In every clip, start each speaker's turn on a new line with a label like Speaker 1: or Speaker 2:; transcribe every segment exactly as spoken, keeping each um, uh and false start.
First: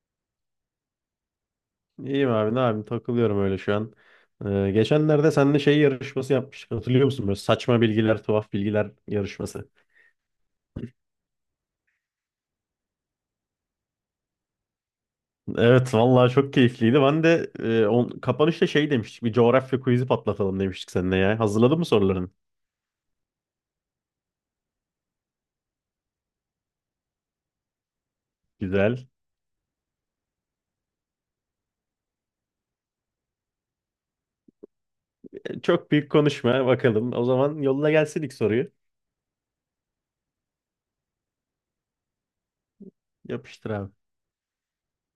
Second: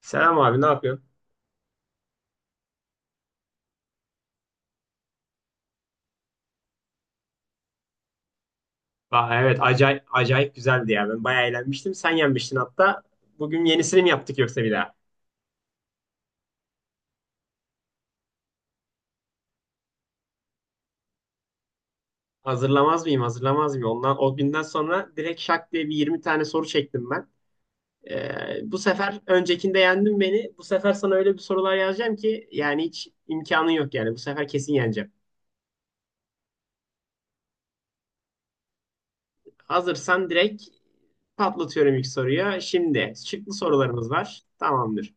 Speaker 1: Selam abi ne yapıyorsun?
Speaker 2: İyiyim abi ne yapayım takılıyorum öyle şu an. Ee, geçenlerde seninle şey yarışması yapmıştık hatırlıyor musun? Böyle saçma bilgiler, tuhaf bilgiler
Speaker 1: Aa, evet
Speaker 2: yarışması.
Speaker 1: acayip, acayip güzeldi ya. Ben bayağı eğlenmiştim. Sen yenmiştin hatta. Bugün yenisini mi yaptık yoksa bir daha?
Speaker 2: Evet vallahi çok keyifliydi. Ben de e, on, kapanışta şey demiştik, bir coğrafya quiz'i patlatalım demiştik seninle ya. Hazırladın mı soruların?
Speaker 1: Hazırlamaz mıyım? Hazırlamaz mıyım? Ondan, o günden sonra direkt şak diye bir yirmi tane soru çektim ben. Ee, bu
Speaker 2: Güzel.
Speaker 1: sefer öncekinde yendin beni. Bu sefer sana öyle bir sorular yazacağım ki yani hiç imkanın yok yani. Bu sefer kesin yeneceğim.
Speaker 2: E, Çok büyük konuşma bakalım. O zaman yolla gelsin ilk soruyu.
Speaker 1: Hazırsan direkt patlatıyorum ilk soruya. Şimdi şıklı
Speaker 2: Yapıştır abi.
Speaker 1: sorularımız var. Tamamdır.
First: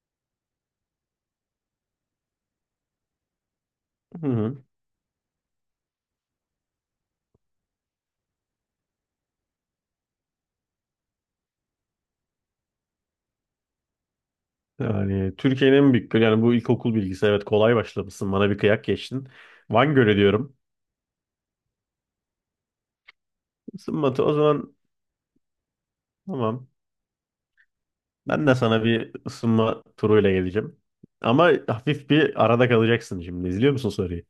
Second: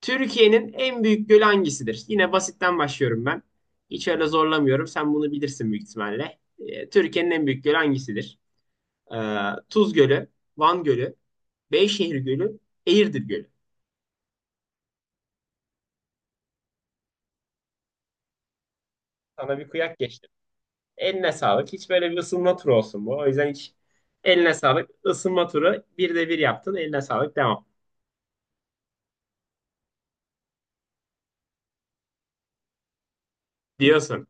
Speaker 1: Türkiye'nin en büyük gölü hangisidir? Yine basitten başlıyorum ben. Hiç öyle
Speaker 2: Hı hı.
Speaker 1: zorlamıyorum. Sen bunu bilirsin büyük ihtimalle. Ee, Türkiye'nin en büyük gölü hangisidir? Ee, Tuz Gölü, Van Gölü, Beyşehir Gölü, Eğirdir Gölü.
Speaker 2: Yani Türkiye'nin en büyük gölü, yani bu ilkokul bilgisi, evet kolay başlamışsın, bana bir kıyak geçtin.
Speaker 1: Sana bir
Speaker 2: Van
Speaker 1: kıyak
Speaker 2: Gölü
Speaker 1: geçtim.
Speaker 2: diyorum.
Speaker 1: Eline sağlık. Hiç böyle bir ısınma turu olsun bu. O yüzden hiç
Speaker 2: Isınmatı o
Speaker 1: eline
Speaker 2: zaman,
Speaker 1: sağlık. Isınma turu bir de bir
Speaker 2: tamam.
Speaker 1: yaptın. Eline sağlık. Devam.
Speaker 2: Ben de sana bir ısınma turuyla geleceğim. Ama hafif bir arada kalacaksın şimdi. İzliyor musun soruyu?
Speaker 1: Diyorsun.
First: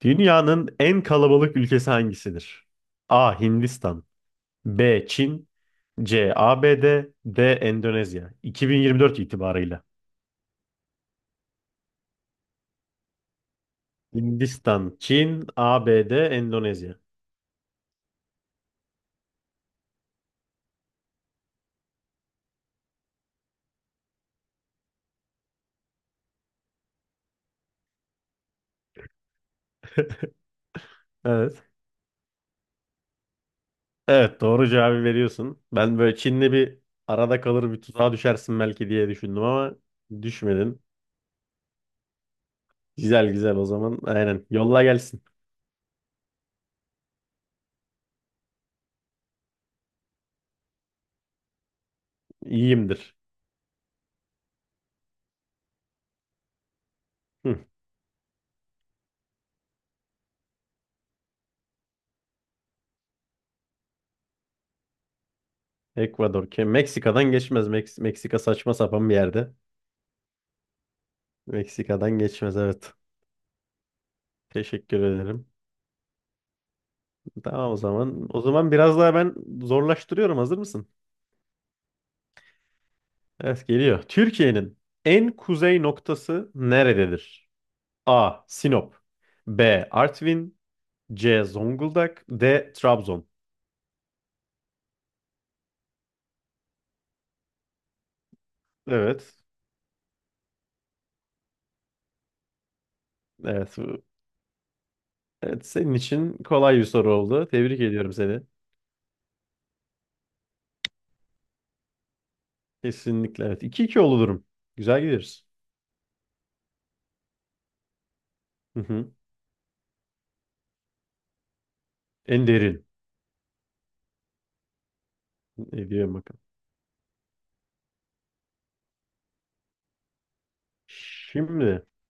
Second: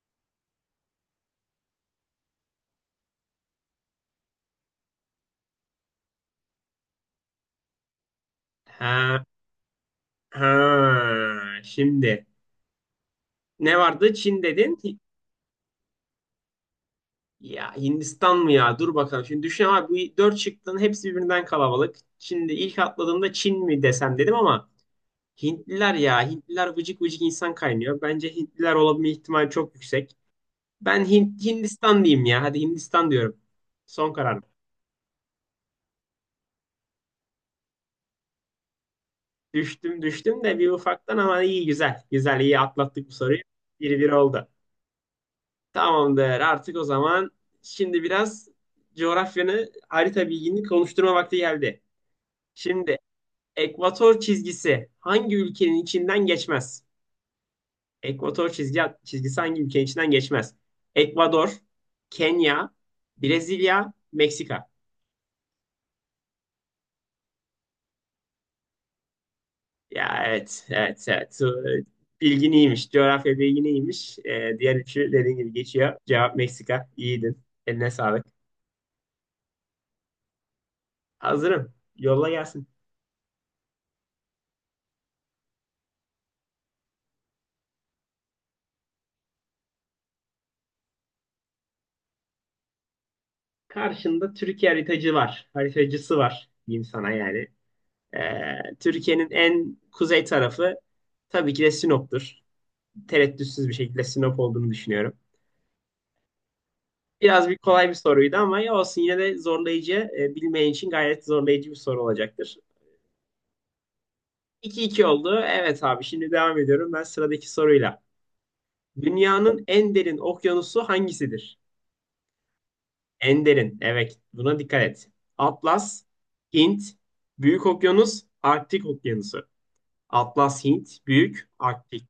Speaker 2: Dünyanın en kalabalık ülkesi hangisidir? A. Hindistan B. Çin C. ABD D. D. Endonezya iki bin yirmi dört
Speaker 1: Ha,
Speaker 2: itibarıyla.
Speaker 1: ha. Şimdi ne vardı? Çin dedin.
Speaker 2: Hindistan, Çin, A B D, Endonezya.
Speaker 1: Ya Hindistan mı ya? Dur bakalım. Şimdi düşün abi bu dört şıkkın hepsi birbirinden kalabalık. Şimdi ilk atladığımda Çin mi desem dedim ama Hintliler ya. Hintliler vıcık vıcık insan kaynıyor. Bence Hintliler olabilme ihtimali çok yüksek. Ben Hint,
Speaker 2: Evet.
Speaker 1: Hindistan diyeyim ya. Hadi Hindistan diyorum. Son karar.
Speaker 2: Evet, doğru cevabı veriyorsun. Ben böyle Çin'le bir arada kalır, bir tuzağa düşersin belki diye düşündüm ama
Speaker 1: Düştüm düştüm de bir
Speaker 2: düşmedin.
Speaker 1: ufaktan ama iyi güzel. Güzel iyi atlattık bu
Speaker 2: Güzel
Speaker 1: soruyu.
Speaker 2: güzel o zaman.
Speaker 1: Bir bir
Speaker 2: Aynen.
Speaker 1: oldu.
Speaker 2: Yolla gelsin.
Speaker 1: Tamamdır artık o zaman. Şimdi biraz coğrafyanı harita bilgini konuşturma vakti geldi. Şimdi
Speaker 2: İyiyimdir.
Speaker 1: Ekvator çizgisi hangi ülkenin içinden geçmez?
Speaker 2: Hı,
Speaker 1: Ekvator çizgi, çizgisi hangi ülkenin içinden geçmez? Ekvador, Kenya, Brezilya, Meksika.
Speaker 2: Ekvador. Ke- Meksika'dan geçmez. Meks- Meksika saçma sapan bir yerde.
Speaker 1: Ya evet, evet, evet.
Speaker 2: Meksika'dan
Speaker 1: Bilgin
Speaker 2: geçmez, evet.
Speaker 1: iyiymiş. Coğrafya bilgin iyiymiş. Ee, diğer
Speaker 2: Teşekkür
Speaker 1: üçü dediğin
Speaker 2: ederim.
Speaker 1: gibi geçiyor. Cevap Meksika. İyiydin.
Speaker 2: Tamam o
Speaker 1: Eline sağlık.
Speaker 2: zaman. O zaman biraz daha ben zorlaştırıyorum. Hazır mısın?
Speaker 1: Hazırım. Yolla gelsin.
Speaker 2: Evet, geliyor. Türkiye'nin en kuzey noktası nerededir? A. Sinop B. Artvin C. Zonguldak D. Trabzon
Speaker 1: Karşında Türkiye haritacı var. Haritacısı var diyeyim sana yani. Ee, Türkiye'nin
Speaker 2: Evet.
Speaker 1: en kuzey tarafı tabii ki de Sinop'tur. Tereddütsüz
Speaker 2: Evet.
Speaker 1: bir
Speaker 2: bu-
Speaker 1: şekilde Sinop olduğunu düşünüyorum.
Speaker 2: Evet, senin için kolay bir soru oldu.
Speaker 1: Biraz bir
Speaker 2: Tebrik
Speaker 1: kolay bir
Speaker 2: ediyorum
Speaker 1: soruydu
Speaker 2: seni.
Speaker 1: ama ya olsun yine de zorlayıcı, e, bilmeyen için gayet zorlayıcı bir soru olacaktır.
Speaker 2: Kesinlikle evet. iki iki oldu durum.
Speaker 1: 2
Speaker 2: Güzel
Speaker 1: iki oldu.
Speaker 2: gidiyoruz.
Speaker 1: Evet abi şimdi devam ediyorum ben sıradaki soruyla.
Speaker 2: Hı hı.
Speaker 1: Dünyanın en derin okyanusu hangisidir?
Speaker 2: En derin.
Speaker 1: En derin. Evet buna dikkat et. Atlas,
Speaker 2: Ediyorum bakalım.
Speaker 1: Hint, Büyük Okyanus, Arktik Okyanusu. Atlas, Hint, Büyük,
Speaker 2: Şimdi,
Speaker 1: Arktik.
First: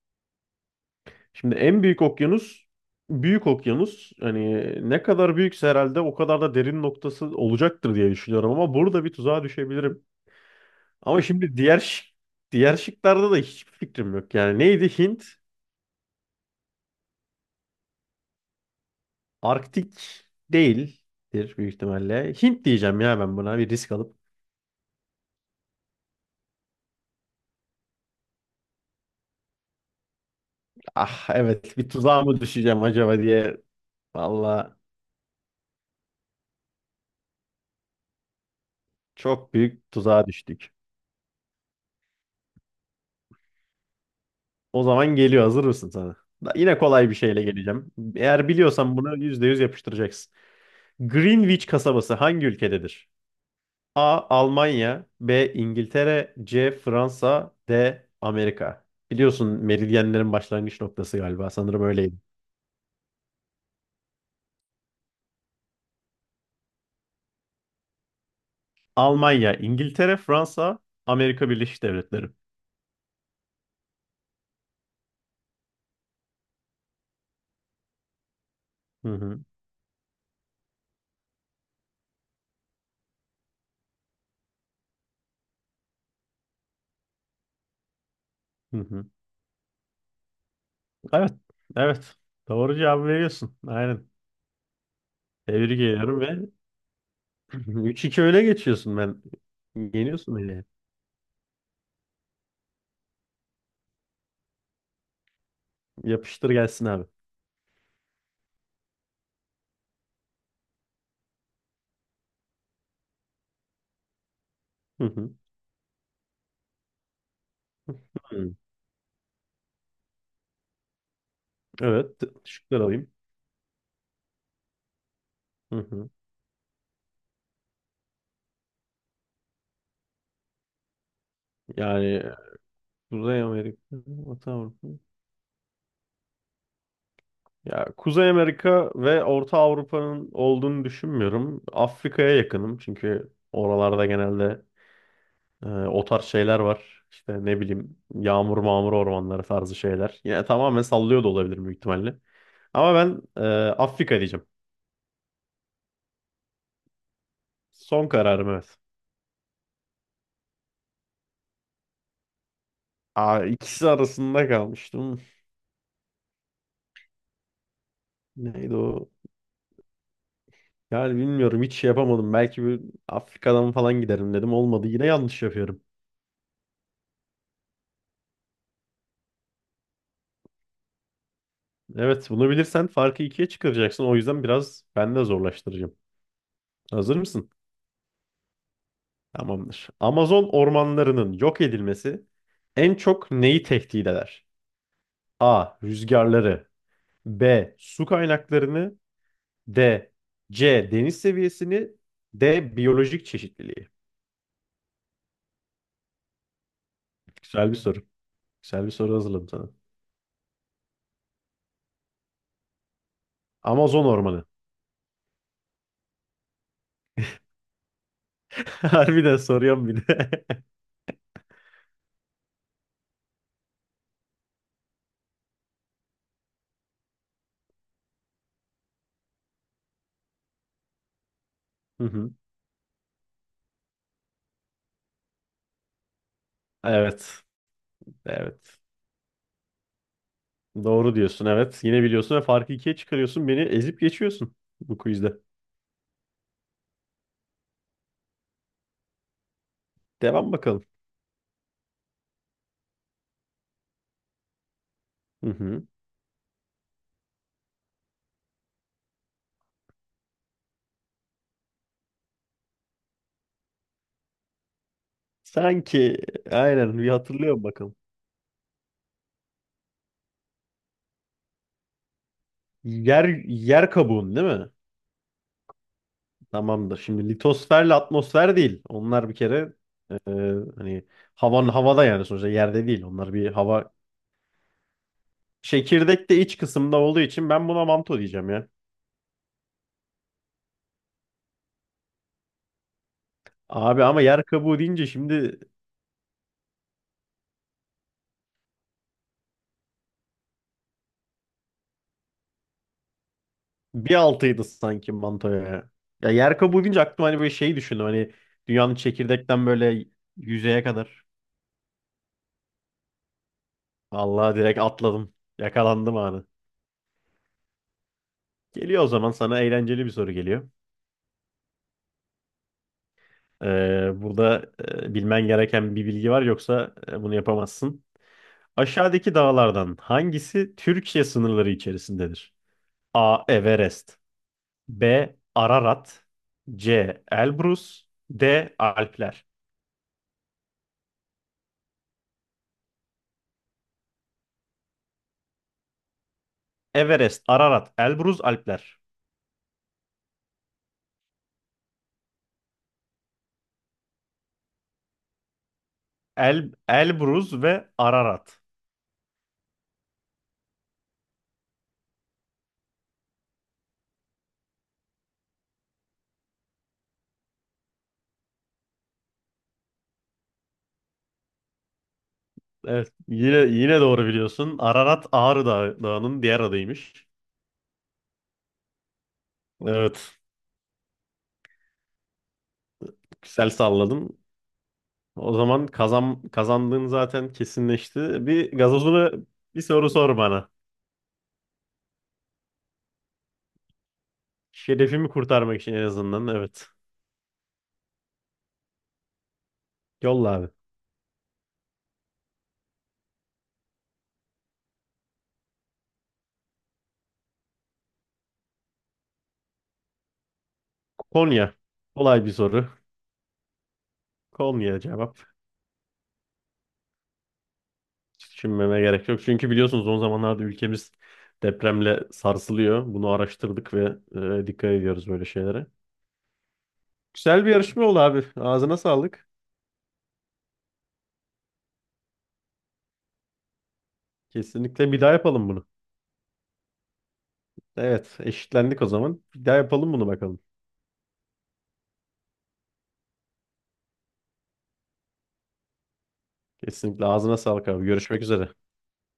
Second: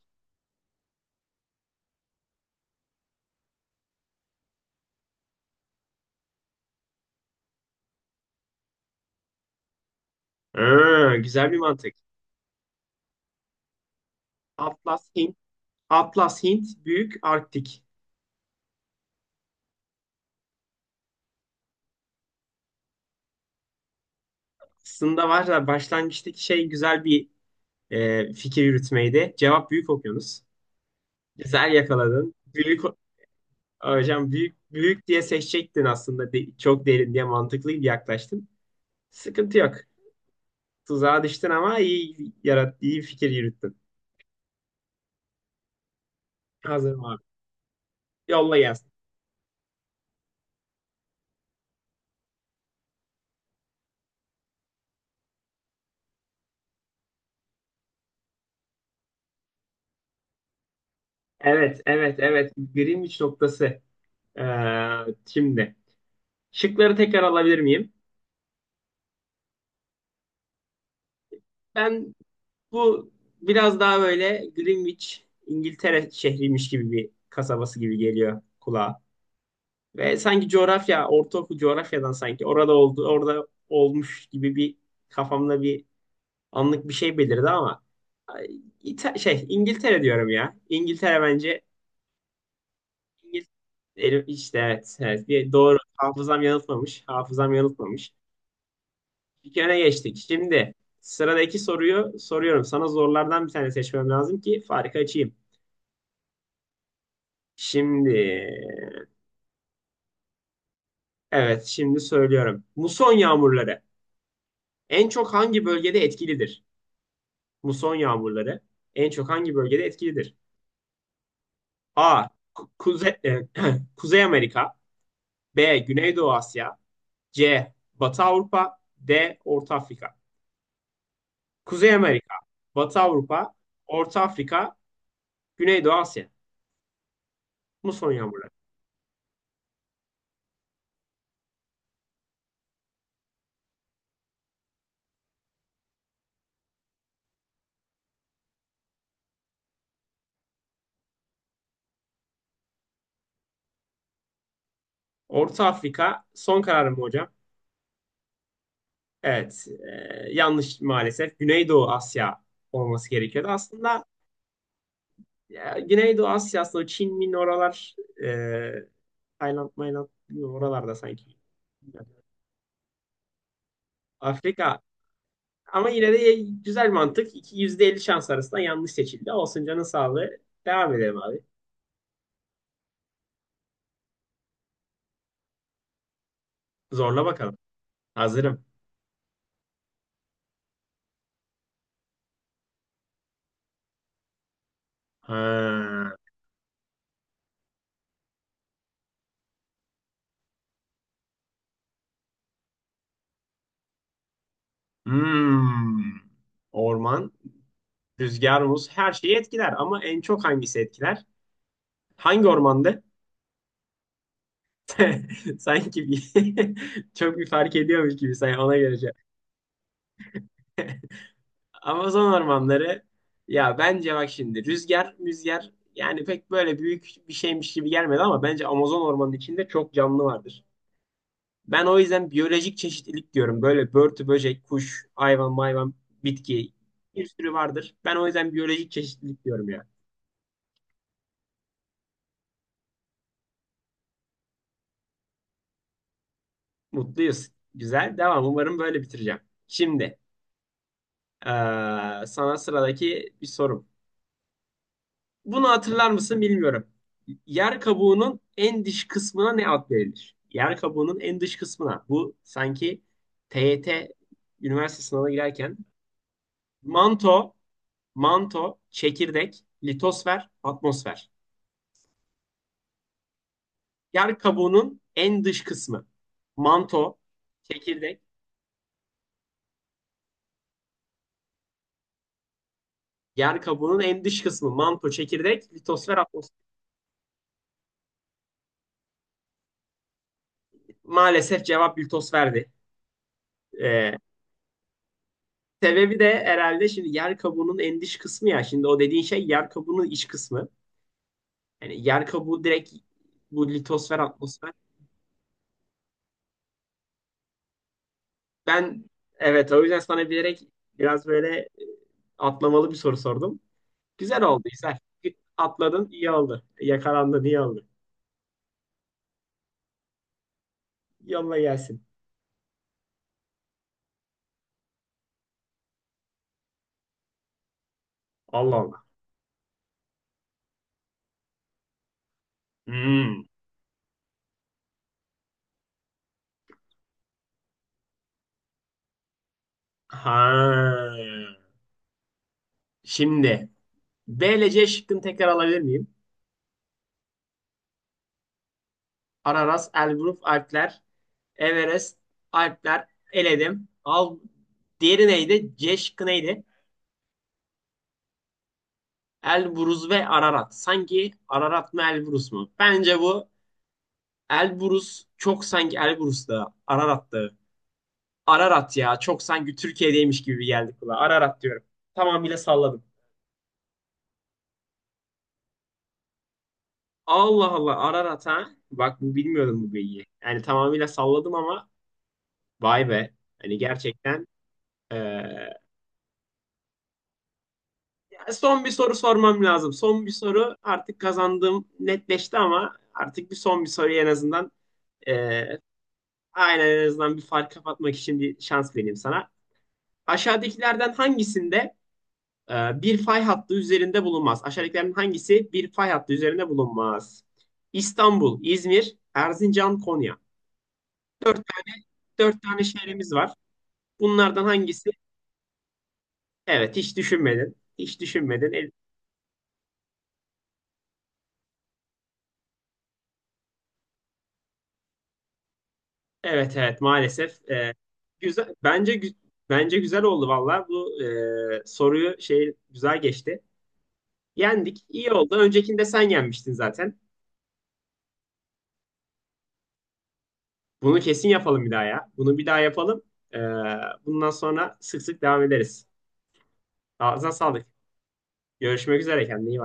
Speaker 2: şimdi en büyük okyanus büyük okyanus. Hani ne kadar büyükse herhalde o kadar da derin noktası olacaktır diye düşünüyorum ama burada bir tuzağa düşebilirim.
Speaker 1: Ha,
Speaker 2: Ama
Speaker 1: güzel
Speaker 2: şimdi
Speaker 1: bir
Speaker 2: diğer
Speaker 1: mantık.
Speaker 2: şık- diğer şıklarda da hiçbir fikrim yok. Yani neydi
Speaker 1: Atlas,
Speaker 2: Hint?
Speaker 1: Hint, Atlas, Hint, Büyük, Arktik.
Speaker 2: Arktik değildir büyük ihtimalle. Hint diyeceğim ya, ben buna bir risk alıp.
Speaker 1: Aslında var da başlangıçtaki şey güzel bir e, fikir yürütmeydi. Cevap büyük okyanus.
Speaker 2: Ah
Speaker 1: Güzel
Speaker 2: evet, bir tuzağa
Speaker 1: yakaladın.
Speaker 2: mı düşeceğim
Speaker 1: Büyük o-
Speaker 2: acaba diye.
Speaker 1: hocam büyük
Speaker 2: Valla
Speaker 1: büyük diye seçecektin aslında. De- çok derin diye mantıklı bir yaklaştın.
Speaker 2: çok
Speaker 1: Sıkıntı yok.
Speaker 2: büyük tuzağa düştük.
Speaker 1: Tuzağa düştün ama iyi yarat iyi fikir yürüttün.
Speaker 2: O zaman geliyor. Hazır mısın sana? Da- Yine
Speaker 1: Hazırım
Speaker 2: kolay bir
Speaker 1: abi.
Speaker 2: şeyle geleceğim. Eğer
Speaker 1: Yolla gelsin.
Speaker 2: biliyorsan bunu yüzde yüz yapıştıracaksın. Greenwich kasabası hangi ülkededir? A. Almanya B. İngiltere C. Fransa D. Amerika. Biliyorsun meridyenlerin başlangıç noktası galiba.
Speaker 1: Evet,
Speaker 2: Sanırım öyleydi.
Speaker 1: evet, evet. Greenwich noktası. Ee, şimdi şıkları tekrar alabilir miyim?
Speaker 2: Almanya, İngiltere, Fransa, Amerika Birleşik
Speaker 1: Ben
Speaker 2: Devletleri.
Speaker 1: Bu biraz daha böyle Greenwich, İngiltere şehriymiş gibi bir kasabası gibi geliyor kulağa.
Speaker 2: Hı hı,
Speaker 1: Ve sanki coğrafya, ortaokul coğrafyadan sanki orada oldu, orada olmuş gibi bir kafamda bir anlık bir şey belirdi ama ay,
Speaker 2: hı hı.
Speaker 1: İta- şey İngiltere diyorum ya. İngiltere
Speaker 2: Evet,
Speaker 1: bence
Speaker 2: evet. Doğru cevabı veriyorsun. Aynen.
Speaker 1: İngiltere işte evet, evet bir
Speaker 2: Tebrik
Speaker 1: doğru
Speaker 2: ediyorum
Speaker 1: hafızam
Speaker 2: ve
Speaker 1: yanıltmamış. Hafızam
Speaker 2: üç
Speaker 1: yanıltmamış.
Speaker 2: iki öne geçiyorsun ben.
Speaker 1: İlk öne geçtik.
Speaker 2: Yeniyorsun beni.
Speaker 1: Şimdi sıradaki soruyu soruyorum. Sana zorlardan bir tane seçmem lazım ki farkı açayım.
Speaker 2: Yapıştır gelsin abi.
Speaker 1: Şimdi evet şimdi söylüyorum. Muson yağmurları
Speaker 2: Hı
Speaker 1: en
Speaker 2: hı.
Speaker 1: çok hangi bölgede etkilidir? Muson
Speaker 2: Hı.
Speaker 1: yağmurları en çok hangi bölgede etkilidir?
Speaker 2: Evet.
Speaker 1: A.
Speaker 2: Şıklar alayım.
Speaker 1: Kuzey, Kuzey Amerika.
Speaker 2: Hı
Speaker 1: B.
Speaker 2: hı.
Speaker 1: Güneydoğu Asya. C. Batı Avrupa. D. Orta Afrika. Kuzey
Speaker 2: Yani
Speaker 1: Amerika, Batı
Speaker 2: Kuzey
Speaker 1: Avrupa,
Speaker 2: Amerika,
Speaker 1: Orta
Speaker 2: Orta
Speaker 1: Afrika,
Speaker 2: Avrupa.
Speaker 1: Güneydoğu Asya.
Speaker 2: Ya
Speaker 1: Muson
Speaker 2: Kuzey
Speaker 1: yağmurları.
Speaker 2: Amerika ve Orta Avrupa'nın olduğunu düşünmüyorum. Afrika'ya yakınım çünkü oralarda genelde e, o tarz şeyler var. İşte ne bileyim, yağmur mağmur ormanları tarzı şeyler. Yine tamamen sallıyor da olabilir büyük ihtimalle. Ama ben e, Afrika diyeceğim.
Speaker 1: Orta Afrika son kararım mı hocam?
Speaker 2: Son kararım, evet.
Speaker 1: Evet, e, yanlış maalesef. Güneydoğu Asya olması
Speaker 2: Aa,
Speaker 1: gerekiyordu.
Speaker 2: ikisi
Speaker 1: Aslında
Speaker 2: arasında kalmıştım.
Speaker 1: ya, Güneydoğu Asya'sı o Çin, Min oralar e,
Speaker 2: Neydi o?
Speaker 1: Tayland, Mayland bilmiyorum, oralarda
Speaker 2: Yani
Speaker 1: sanki.
Speaker 2: bilmiyorum, hiç şey yapamadım. Belki bir Afrika'dan falan giderim dedim.
Speaker 1: Afrika.
Speaker 2: Olmadı, yine yanlış yapıyorum.
Speaker 1: Ama yine de güzel mantık. İki- yüzde elli şans arasında yanlış seçildi. Olsun canın sağlığı. Devam edelim abi.
Speaker 2: Evet, bunu bilirsen farkı ikiye çıkaracaksın. O yüzden biraz ben de zorlaştıracağım. Hazır
Speaker 1: Zorla
Speaker 2: mısın?
Speaker 1: bakalım. Hazırım.
Speaker 2: Tamamdır. Amazon ormanlarının yok edilmesi en çok neyi tehdit eder? A.
Speaker 1: Ha.
Speaker 2: Rüzgarları B. Su kaynaklarını D. C. Deniz seviyesini D. Biyolojik çeşitliliği.
Speaker 1: Hmm. Orman,
Speaker 2: Güzel bir soru.
Speaker 1: rüzgar,
Speaker 2: Güzel
Speaker 1: muz
Speaker 2: bir
Speaker 1: her
Speaker 2: soru
Speaker 1: şeyi
Speaker 2: hazırladım sana.
Speaker 1: etkiler. Ama en çok hangisi etkiler? Hangi ormandı?
Speaker 2: Amazon ormanı.
Speaker 1: Sanki bir, çok bir fark ediyormuş gibi. Sen ona göre. şey-
Speaker 2: Harbiden soruyorum bir de.
Speaker 1: Amazon ormanları ya bence bak şimdi rüzgar müzgar yani pek böyle büyük bir şeymiş gibi gelmedi ama bence Amazon ormanının içinde çok canlı vardır. Ben o
Speaker 2: Hı hı.
Speaker 1: yüzden biyolojik çeşitlilik diyorum. Böyle börtü, böcek, kuş, hayvan, mayvan, bitki bir
Speaker 2: Evet.
Speaker 1: sürü vardır. Ben o yüzden
Speaker 2: Evet.
Speaker 1: biyolojik çeşitlilik diyorum ya.
Speaker 2: Doğru diyorsun, evet. Yine biliyorsun ve farkı ikiye çıkarıyorsun. Beni ezip geçiyorsun bu quizde.
Speaker 1: Mutluyuz. Güzel. Devam. Umarım böyle bitireceğim. Şimdi
Speaker 2: Devam bakalım.
Speaker 1: eee, sana sıradaki bir sorum.
Speaker 2: Hı
Speaker 1: Bunu
Speaker 2: hı.
Speaker 1: hatırlar mısın bilmiyorum. Yer kabuğunun en dış kısmına ne ad verilir? Yer kabuğunun en dış kısmına. Bu sanki T Y T üniversite sınavına girerken
Speaker 2: Sanki aynen bir
Speaker 1: manto,
Speaker 2: hatırlıyorum bakalım.
Speaker 1: manto, çekirdek, litosfer, atmosfer.
Speaker 2: Yer yer kabuğun
Speaker 1: Yer
Speaker 2: değil mi?
Speaker 1: kabuğunun en dış kısmı.
Speaker 2: Tamamdır.
Speaker 1: Manto,
Speaker 2: Şimdi litosferle
Speaker 1: çekirdek,
Speaker 2: atmosfer değil. Onlar bir kere e, hani havan havada, yani sonuçta yerde değil. Onlar bir
Speaker 1: yer
Speaker 2: hava,
Speaker 1: kabuğunun en dış kısmı. Manto, çekirdek, litosfer,
Speaker 2: çekirdek de
Speaker 1: atmosfer.
Speaker 2: iç kısımda olduğu için ben buna manto diyeceğim ya.
Speaker 1: Maalesef cevap litosferdi.
Speaker 2: Abi
Speaker 1: Ee,
Speaker 2: ama yer kabuğu deyince şimdi
Speaker 1: Sebebi de herhalde şimdi yer kabuğunun en dış kısmı ya. Şimdi o dediğin şey yer kabuğunun iç kısmı. Yani yer kabuğu direkt bu
Speaker 2: bir
Speaker 1: litosfer
Speaker 2: altıydı
Speaker 1: atmosfer.
Speaker 2: sanki mantoya. Ya Ya yer kabuğu deyince aklıma hani böyle şeyi düşündüm. Hani dünyanın
Speaker 1: Ben
Speaker 2: çekirdekten
Speaker 1: evet o yüzden
Speaker 2: böyle
Speaker 1: sana bilerek
Speaker 2: yüzeye kadar.
Speaker 1: biraz böyle atlamalı bir soru sordum. Güzel
Speaker 2: Vallahi
Speaker 1: oldu
Speaker 2: direkt
Speaker 1: güzel.
Speaker 2: atladım.
Speaker 1: Atladın
Speaker 2: Yakalandım
Speaker 1: iyi
Speaker 2: anı.
Speaker 1: oldu. Yakalandın iyi oldu.
Speaker 2: Geliyor o zaman, sana eğlenceli bir soru geliyor.
Speaker 1: Yolla gelsin.
Speaker 2: Ee, burada e, bilmen gereken bir bilgi var, yoksa e, bunu yapamazsın.
Speaker 1: Allah Allah.
Speaker 2: Aşağıdaki dağlardan hangisi Türkiye sınırları içerisindedir? A.
Speaker 1: Hmm.
Speaker 2: Everest B. Ararat C. Elbrus D. Alpler
Speaker 1: Ha. Şimdi B ile C şıkkını tekrar alabilir miyim?
Speaker 2: Everest, Ararat, Elbrus, Alpler.
Speaker 1: Araras, Elbruf, Alpler, Everest, Alpler, eledim. Al, diğeri neydi? Ceşk neydi?
Speaker 2: El, Elbruz ve Ararat.
Speaker 1: Elbrus ve Ararat. Sanki Ararat mı Elbrus mu? Bence bu Elbrus çok sanki Elbrus da Ararat da. Ararat ya çok sanki Türkiye'deymiş gibi geldik kulağa. Ararat diyorum. Tamamıyla salladım.
Speaker 2: Evet, yine yine doğru biliyorsun. Ararat Ağrı Dağı- Dağı'nın diğer adıymış.
Speaker 1: Allah Allah Ararat ha. Bak bu bilmiyordum bu bilgiyi.
Speaker 2: Evet,
Speaker 1: Yani tamamıyla salladım ama vay be.
Speaker 2: güzel
Speaker 1: Hani
Speaker 2: salladın.
Speaker 1: gerçekten
Speaker 2: O
Speaker 1: eee
Speaker 2: zaman kazan, kazandığın zaten kesinleşti. Bir
Speaker 1: son bir soru
Speaker 2: gazozuna
Speaker 1: sormam
Speaker 2: bir
Speaker 1: lazım.
Speaker 2: soru
Speaker 1: Son bir
Speaker 2: sor bana.
Speaker 1: soru artık kazandığım netleşti ama artık bir son bir soruyu en azından
Speaker 2: Şerefimi
Speaker 1: e,
Speaker 2: kurtarmak için en azından.
Speaker 1: aynen
Speaker 2: Evet.
Speaker 1: en azından bir fark kapatmak için bir şans vereyim sana.
Speaker 2: Yolla abi.
Speaker 1: Aşağıdakilerden hangisinde e, bir fay hattı üzerinde bulunmaz? Aşağıdakilerden hangisi bir fay hattı üzerinde bulunmaz? İstanbul, İzmir, Erzincan, Konya. Dört,
Speaker 2: Konya. Kolay bir
Speaker 1: dört tane
Speaker 2: soru.
Speaker 1: şehrimiz var. Bunlardan
Speaker 2: Konya
Speaker 1: hangisi?
Speaker 2: cevap.
Speaker 1: Evet hiç düşünmedin. Hiç
Speaker 2: Hiç
Speaker 1: düşünmedin. El-
Speaker 2: düşünmeme gerek yok. Çünkü biliyorsunuz, son zamanlarda ülkemiz depremle sarsılıyor. Bunu araştırdık ve e, dikkat ediyoruz böyle şeylere.
Speaker 1: Evet evet
Speaker 2: Güzel
Speaker 1: maalesef
Speaker 2: bir
Speaker 1: e,
Speaker 2: yarışma oldu abi.
Speaker 1: güzel
Speaker 2: Ağzına
Speaker 1: bence gü-
Speaker 2: sağlık.
Speaker 1: bence güzel oldu valla bu e, soruyu şey güzel geçti. Yendik
Speaker 2: Kesinlikle bir
Speaker 1: iyi
Speaker 2: daha
Speaker 1: oldu.
Speaker 2: yapalım bunu.
Speaker 1: Öncekinde sen yenmiştin zaten.
Speaker 2: Evet, eşitlendik o zaman. Bir daha yapalım bunu bakalım.
Speaker 1: Bunu kesin yapalım bir daha ya. Bunu bir daha yapalım. E, Bundan sonra sık sık devam ederiz.
Speaker 2: Kesinlikle
Speaker 1: Ağzına
Speaker 2: ağzına
Speaker 1: sağlık.
Speaker 2: sağlık abi. Görüşmek üzere.
Speaker 1: Görüşmek üzere kendine iyi